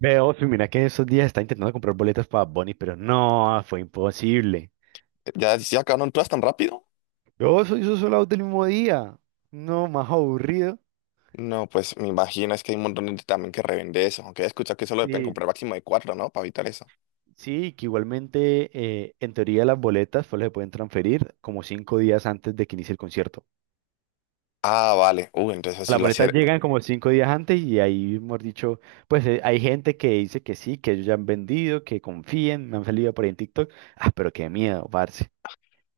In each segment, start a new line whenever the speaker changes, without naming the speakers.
Ve, Ofi, mira que esos días está intentando comprar boletas para Bonnie, pero no, fue imposible.
¿Ya acabaron todas tan rápido?
Yo soy esos solados del mismo día. No, más aburrido.
No, pues me imagino, es que hay un montón de gente también que revende eso, aunque he escuchado que solo deben
Sí,
comprar máximo de cuatro, ¿no? Para evitar eso.
sí, que igualmente, en teoría las boletas solo se pueden transferir como cinco días antes de que inicie el concierto.
Ah, vale. Uy, entonces así
Las
lo
boletas
hacer.
llegan como cinco días antes y ahí, hemos dicho, pues hay gente que dice que sí, que ellos ya han vendido, que confíen, me han salido por ahí en TikTok. Ah, pero qué miedo, parce.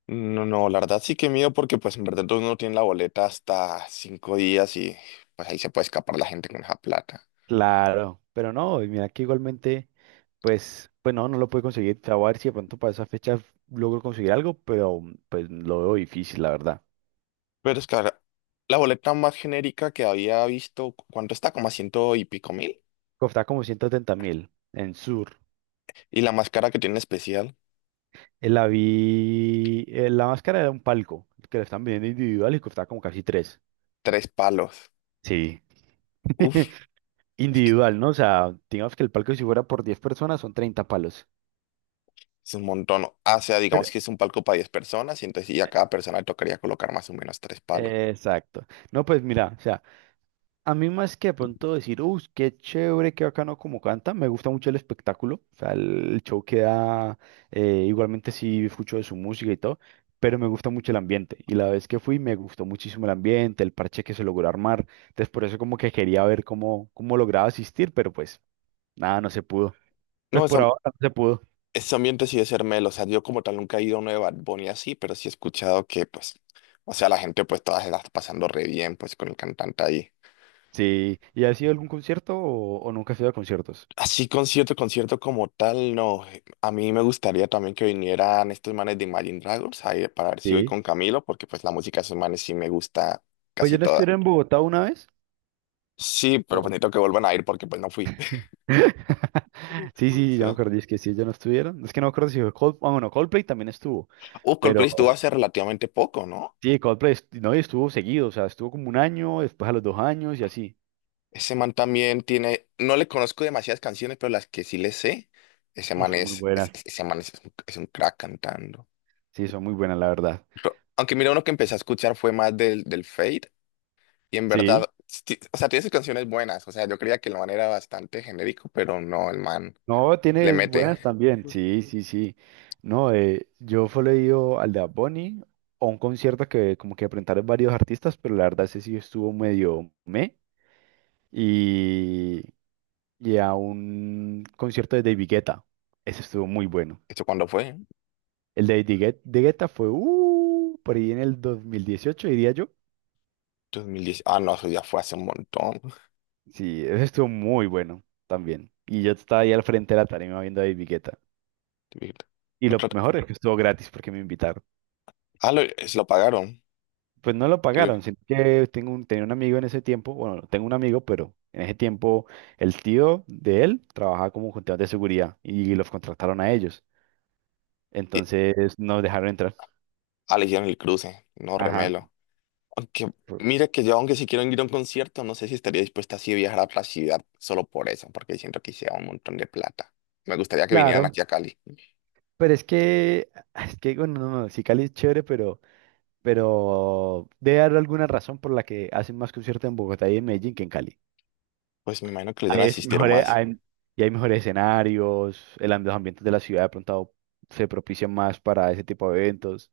No, no, la verdad sí que miedo porque pues en verdad uno no tiene la boleta hasta cinco días y pues ahí se puede escapar la gente con esa plata.
Claro, pero no, y mira que igualmente, pues no, no lo pude conseguir. Te voy a ver si de pronto para esa fecha logro conseguir algo, pero pues lo veo difícil, la verdad.
Pero es que ahora, la boleta más genérica que había visto, ¿cuánto está? Como a ciento y pico mil.
Costaba como 130 mil en Sur.
Y la más cara que tiene especial,
La vi, la máscara era un palco, que la están vendiendo individual y costaba como casi tres.
tres palos.
Sí, individual, ¿no? O sea, digamos que el palco si fuera por 10 personas son 30 palos.
Es un montón. O sea, digamos
Pero-
que es un palco para 10 personas y entonces a cada persona le tocaría colocar más o menos tres palos.
Exacto. No, pues mira, o sea. A mí más que de pronto decir, uy, qué chévere, qué bacano como canta, me gusta mucho el espectáculo, o sea, el show que da, igualmente sí escucho de su música y todo, pero me gusta mucho el ambiente, y la vez que fui me gustó muchísimo el ambiente, el parche que se logró armar, entonces por eso como que quería ver cómo lograba asistir, pero pues nada, no se pudo, pues
No, esa-
por ahora no se pudo,
ese ambiente sí debe ser melo. O sea, yo como tal nunca he ido a una de Bad Bunny así, pero sí he escuchado que, pues, o sea, la gente pues todas se la está pasando re bien, pues, con el cantante ahí.
sí, ¿y has ido a algún concierto o nunca has ido a conciertos?
Así concierto, concierto como tal, no. A mí me gustaría también que vinieran estos manes de Imagine Dragons ahí para ver si voy
Sí.
con Camilo, porque pues la música de esos manes sí me gusta
Pues
casi
yo no
toda.
estuve en Bogotá una vez.
Sí, pero pues necesito que vuelvan a ir porque pues no fui.
Sí, sí,
Sí.
ya me acuerdo, es que si ellos no estuvieron, es que no me acuerdo si fue Coldplay, bueno, Coldplay también estuvo,
Coldplay
pero
estuvo hace relativamente poco, ¿no?
sí, Coldplay, no, y estuvo seguido, o sea, estuvo como un año, después a los dos años y así.
Ese man también tiene, no le conozco demasiadas canciones, pero las que sí le sé, ese
No,
man
son muy buenas,
es- ese man es un crack cantando.
sí, son muy buenas, la verdad.
Aunque mira, uno que empecé a escuchar fue más del Fade, y en
Sí,
verdad, o sea, tiene sus canciones buenas, o sea, yo creía que el man era bastante genérico, pero no, el man
no,
le
tiene
mete.
buenas también, sí, sí, sí. No, yo fui leído al de Bad Bunny, a un concierto que como que presentaron varios artistas, pero la verdad ese sí estuvo medio me. y y a un concierto de David Guetta. Ese estuvo muy bueno.
¿Esto cuándo fue?
El de de Guetta fue por ahí en el 2018 diría yo.
Dos mil diez. Ah, no, eso ya fue hace un montón.
Sí, ese estuvo muy bueno también. Y yo estaba ahí al frente de la tarima viendo a David Guetta. Y lo
Otra-
mejor es que estuvo gratis porque me invitaron.
Ah, lo, se lo pagaron.
Pues no lo
Creo.
pagaron, sino que tengo un, tenía un amigo en ese tiempo, bueno, no tengo un amigo, pero en ese tiempo el tío de él trabajaba como contador de seguridad y los contrataron a ellos.
Y-
Entonces nos dejaron entrar.
Ah, le hicieron el cruce. No,
Ajá.
remelo. Aunque,
fue-
mira que yo, aunque si quiero ir a un concierto, no sé si estaría dispuesta así a viajar a otra ciudad solo por eso, porque siento que sea un montón de plata. Me gustaría que vinieran
Claro.
aquí a Cali.
Pero es que, es que, bueno, no, no, sí Cali es chévere, pero, debe haber alguna razón por la que hacen más conciertos en Bogotá y en Medellín que en Cali.
Pues me imagino que les van
Ahí
a
es
asistir
mejor,
más.
y hay mejores escenarios, los ambientes de la ciudad de pronto se propician más para ese tipo de eventos.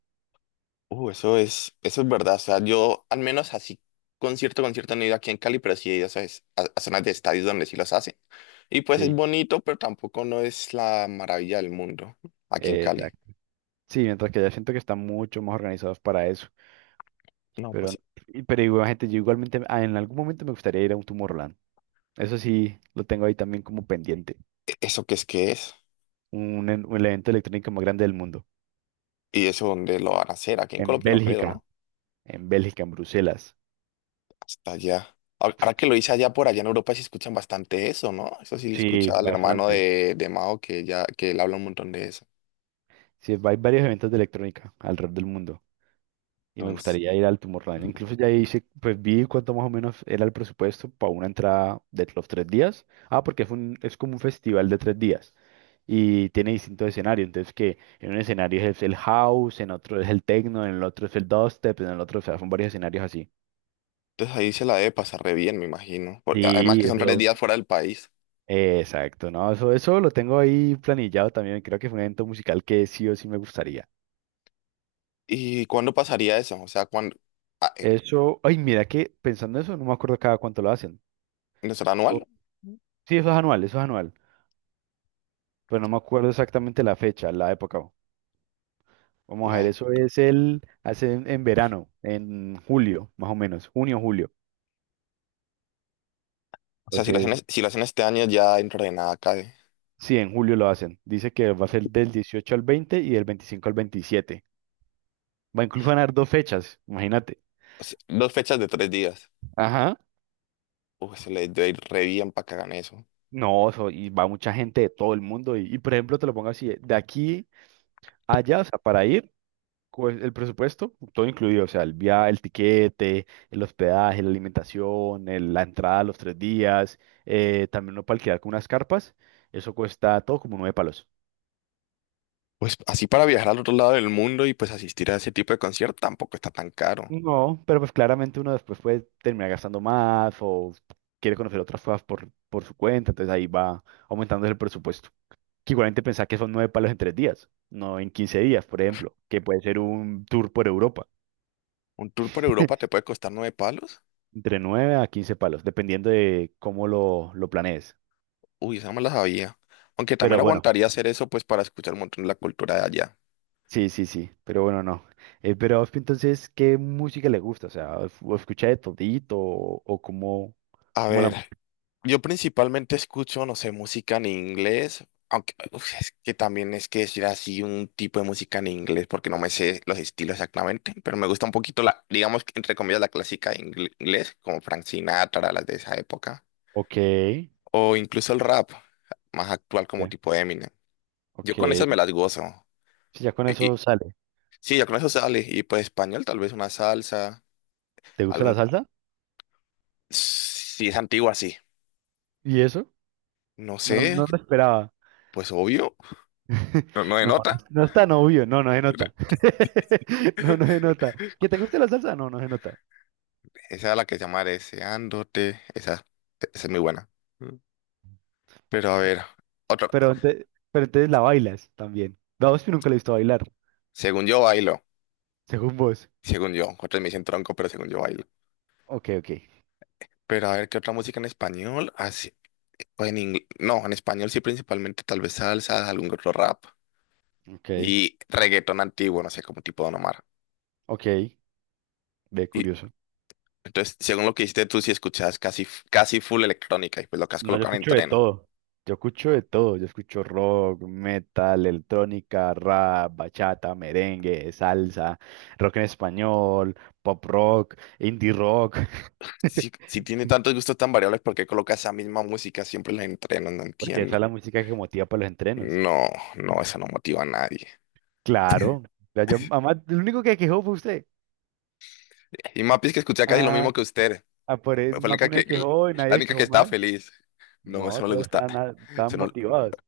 Eso es verdad. O sea, yo al menos así, concierto, concierto no he ido aquí en Cali, pero sí he ido, ¿sabes? A zonas de estadios donde sí los hacen. Y pues es
Sí,
bonito, pero tampoco no es la maravilla del mundo aquí en Cali.
exacto. Sí, mientras que ya siento que están mucho más organizados para eso.
No,
Pero,
pues,
pero igual, gente, yo igualmente en algún momento me gustaría ir a un Tomorrowland. Eso sí, lo tengo ahí también como pendiente.
¿eso qué es que es?
Un evento electrónico más grande del mundo.
¿Y eso dónde lo van a hacer? Aquí en
En
Colombia no creo,
Bélgica,
¿no?
en Bélgica, en Bruselas.
Hasta allá. Ahora que lo hice allá por allá en Europa, sí escuchan bastante eso, ¿no? Eso sí le
Sí,
escucha al hermano
bastante.
de Mao que ya que él habla un montón de eso.
Sí, hay varios eventos de electrónica alrededor del mundo y me
Entonces,
gustaría ir al Tomorrowland. Incluso ya hice, pues vi cuánto más o menos era el presupuesto para una entrada de los tres días. Ah, porque es un, es como un festival de tres días y tiene distintos escenarios. Entonces, que en un escenario es el house, en otro es el techno, en el otro es el dubstep, en el otro, o sea, son varios escenarios así.
entonces ahí se la debe pasar re bien, me imagino, porque además
Sí,
que son tres
eso.
días fuera del país.
Exacto, no, eso lo tengo ahí planillado también. Creo que fue un evento musical que sí o sí me gustaría.
¿Y cuándo pasaría eso? O sea, ¿cuándo? Ah, eh,
Eso, ay, mira que pensando eso, no me acuerdo cada cuánto lo hacen.
¿No será
O-
anual?
Sí, eso es anual, pero no me acuerdo exactamente la fecha, la época. Vamos a ver,
La-
eso es el, hacen en verano, en julio, más o menos, junio, julio.
o sea, si lo hacen,
Entonces,
si lo hacen este año, ya dentro de nada cae.
sí, en julio lo hacen. Dice que va a ser del 18 al 20 y del 25 al 27. Va a incluir ganar dos fechas, imagínate.
O sea, dos fechas de tres días.
Ajá.
Uy, se le debe ir re bien para que hagan eso.
No, eso, y va mucha gente de todo el mundo. Por ejemplo, te lo pongo así, de aquí a allá, o sea, para ir, pues, el presupuesto, todo incluido, o sea, el viaje, el tiquete, el hospedaje, la alimentación, la entrada a los tres días, también uno para alquilar con unas carpas, eso cuesta todo como 9 palos.
Pues así para viajar al otro lado del mundo y pues asistir a ese tipo de concierto tampoco está tan caro.
No, pero pues claramente uno después puede terminar gastando más o quiere conocer otras cosas por su cuenta, entonces ahí va aumentando el presupuesto. Que igualmente pensar que son 9 palos en tres días, no en 15 días, por ejemplo, que puede ser un tour por Europa,
Un tour por Europa te puede costar nueve palos.
entre 9 a 15 palos, dependiendo de cómo lo planees.
Uy, esa no me la sabía. Aunque también
Pero bueno,
aguantaría hacer eso, pues para escuchar un montón de la cultura de allá.
sí, sí, sí, pero bueno, no. Pero a entonces, ¿qué música le gusta? O sea, ¿o escucha de todito o cómo,
A
la...
ver, yo principalmente escucho, no sé, música en inglés. Aunque uf, es que también es que decir así un tipo de música en inglés, porque no me sé los estilos exactamente, pero me gusta un poquito la, digamos, que, entre comillas, la clásica de inglés, como Frank Sinatra, las de esa época.
Ok,
O incluso el rap, más actual como
ok,
tipo Eminem. Yo con esas me
ok.
las gozo.
Sí, ya con eso sale.
Sí, ya con eso sale. Y pues español, tal vez una salsa,
¿Te gusta la
algún...
salsa?
Si es antigua, sí.
¿Y eso?
No
No,
sé,
no lo esperaba.
pues obvio. No, no
No,
denota.
no es tan obvio, no, no se nota. No, no se nota. ¿Que te guste la salsa? No, no se nota.
Esa es la que se llama Deseándote. Esa es muy buena. Mm. Pero a ver, otra.
Pero, pero entonces la bailas también. Daos que nunca la he visto bailar,
Según yo bailo.
según vos.
Según yo. Otros me dicen tronco, pero según yo bailo.
Ok, ok,
Pero a ver, ¿qué otra música en español? Así, o en no, en español sí, principalmente tal vez salsa, algún otro rap.
ok,
Y reggaetón antiguo, no sé, como tipo Don Omar.
ok. Ve,
Y
curioso.
entonces, según lo que dijiste tú, si escuchabas casi full electrónica y pues lo que has
No, yo
colocado en
escucho de
entreno.
todo. Yo escucho de todo, yo escucho rock, metal, electrónica, rap, bachata, merengue, salsa, rock en español, pop rock, indie rock,
Si tiene tantos gustos tan variables, ¿por qué colocas esa misma música siempre en el entreno? No
porque esa es
entiendo.
la música que motiva para los entrenos.
No, no, eso no motiva a nadie.
Claro. Además, el único que quejó fue usted.
Y Mapi es que escuchaba casi lo mismo
Ah,
que usted.
por él
Fue
más de bueno, quejó y
la
nadie se
única que
quejó
estaba
mal.
feliz. No, eso
No, todos
no le
bueno.
gusta.
Estaban,
Eso
estaban
no-
motivados.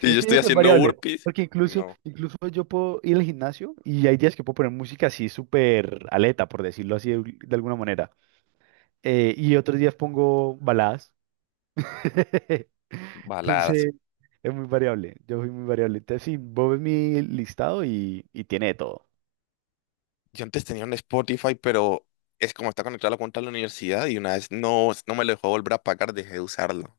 Si
Es
yo
que yo
estoy
creo que es
haciendo
variable,
burpees,
porque
no.
incluso yo puedo ir al gimnasio y hay días que puedo poner música así súper aleta, por decirlo así de alguna manera. Y otros días pongo baladas.
Baladas.
Entonces, es muy variable. Yo soy muy variable. Entonces, sí, vos ves mi listado y tiene de todo.
Yo antes tenía un Spotify, pero es como está conectado a la cuenta de la universidad y una vez no, no me lo dejó volver a pagar, dejé de usarlo.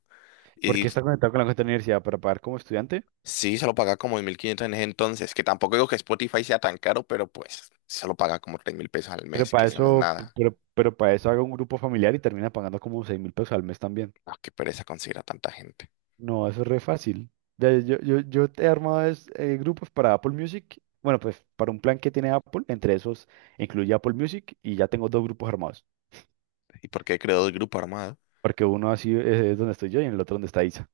Porque
Y
está conectado con la cuenta de la universidad para pagar como estudiante.
sí, se lo paga como 1.500 en ese entonces, que tampoco digo que Spotify sea tan caro, pero pues se lo paga como 3.000 pesos al
Pero
mes, que
para
eso no es
eso,
nada.
pero para eso haga un grupo familiar y termina pagando como 6000 pesos al mes también.
No, qué pereza conseguir a tanta gente.
No, eso es re fácil. Ya, Yo he armado grupos para Apple Music. Bueno, pues para un plan que tiene Apple, entre esos incluye Apple Music y ya tengo dos grupos armados.
¿Y por qué creó el grupo armado?
Porque uno así es donde estoy yo y en el otro donde está Isa.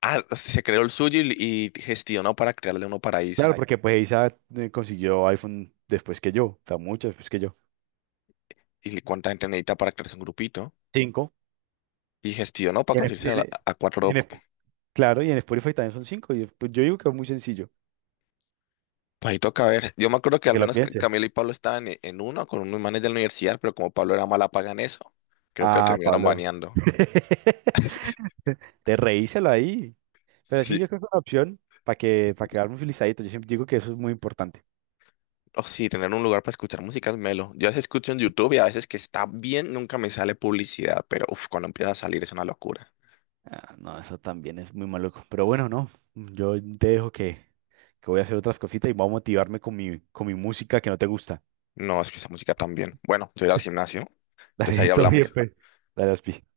Ah, se creó el suyo y gestionó para crearle uno para
Claro, ay,
Isa.
porque pues Isa consiguió iPhone después que yo, o sea, mucho después que yo.
¿Y cuánta gente necesita para crearse un grupito?
Cinco.
Y gestionó para
Y
conseguirse a, a
en-
cuatro
en- claro, y en Spotify también son cinco. Y pues yo digo que es muy sencillo,
pajitos caber. Yo me acuerdo que
para
al
que lo
menos
pienses.
Camila y Pablo estaban en uno con unos manes de la universidad, pero como Pablo era mala paga en eso, creo que lo
Ah,
terminaron
Pablo.
baneando.
Te reíselo ahí. Pero sí,
Sí.
yo creo que es una opción para para quedarme felicitadito. Yo siempre digo que eso es muy importante.
Oh, sí, tener un lugar para escuchar música es melo. Yo a veces escucho en YouTube y a veces que está bien, nunca me sale publicidad, pero uf, cuando empieza a salir es una locura.
Ah, no, eso también es muy maluco. Pero bueno, no. Yo te dejo que voy a hacer otras cositas y voy a motivarme con con mi música que no te gusta.
No, es que esa música también. Bueno, yo iré al gimnasio, entonces ahí
Dale, todo bien,
hablamos.
pues. Dale, Ospi.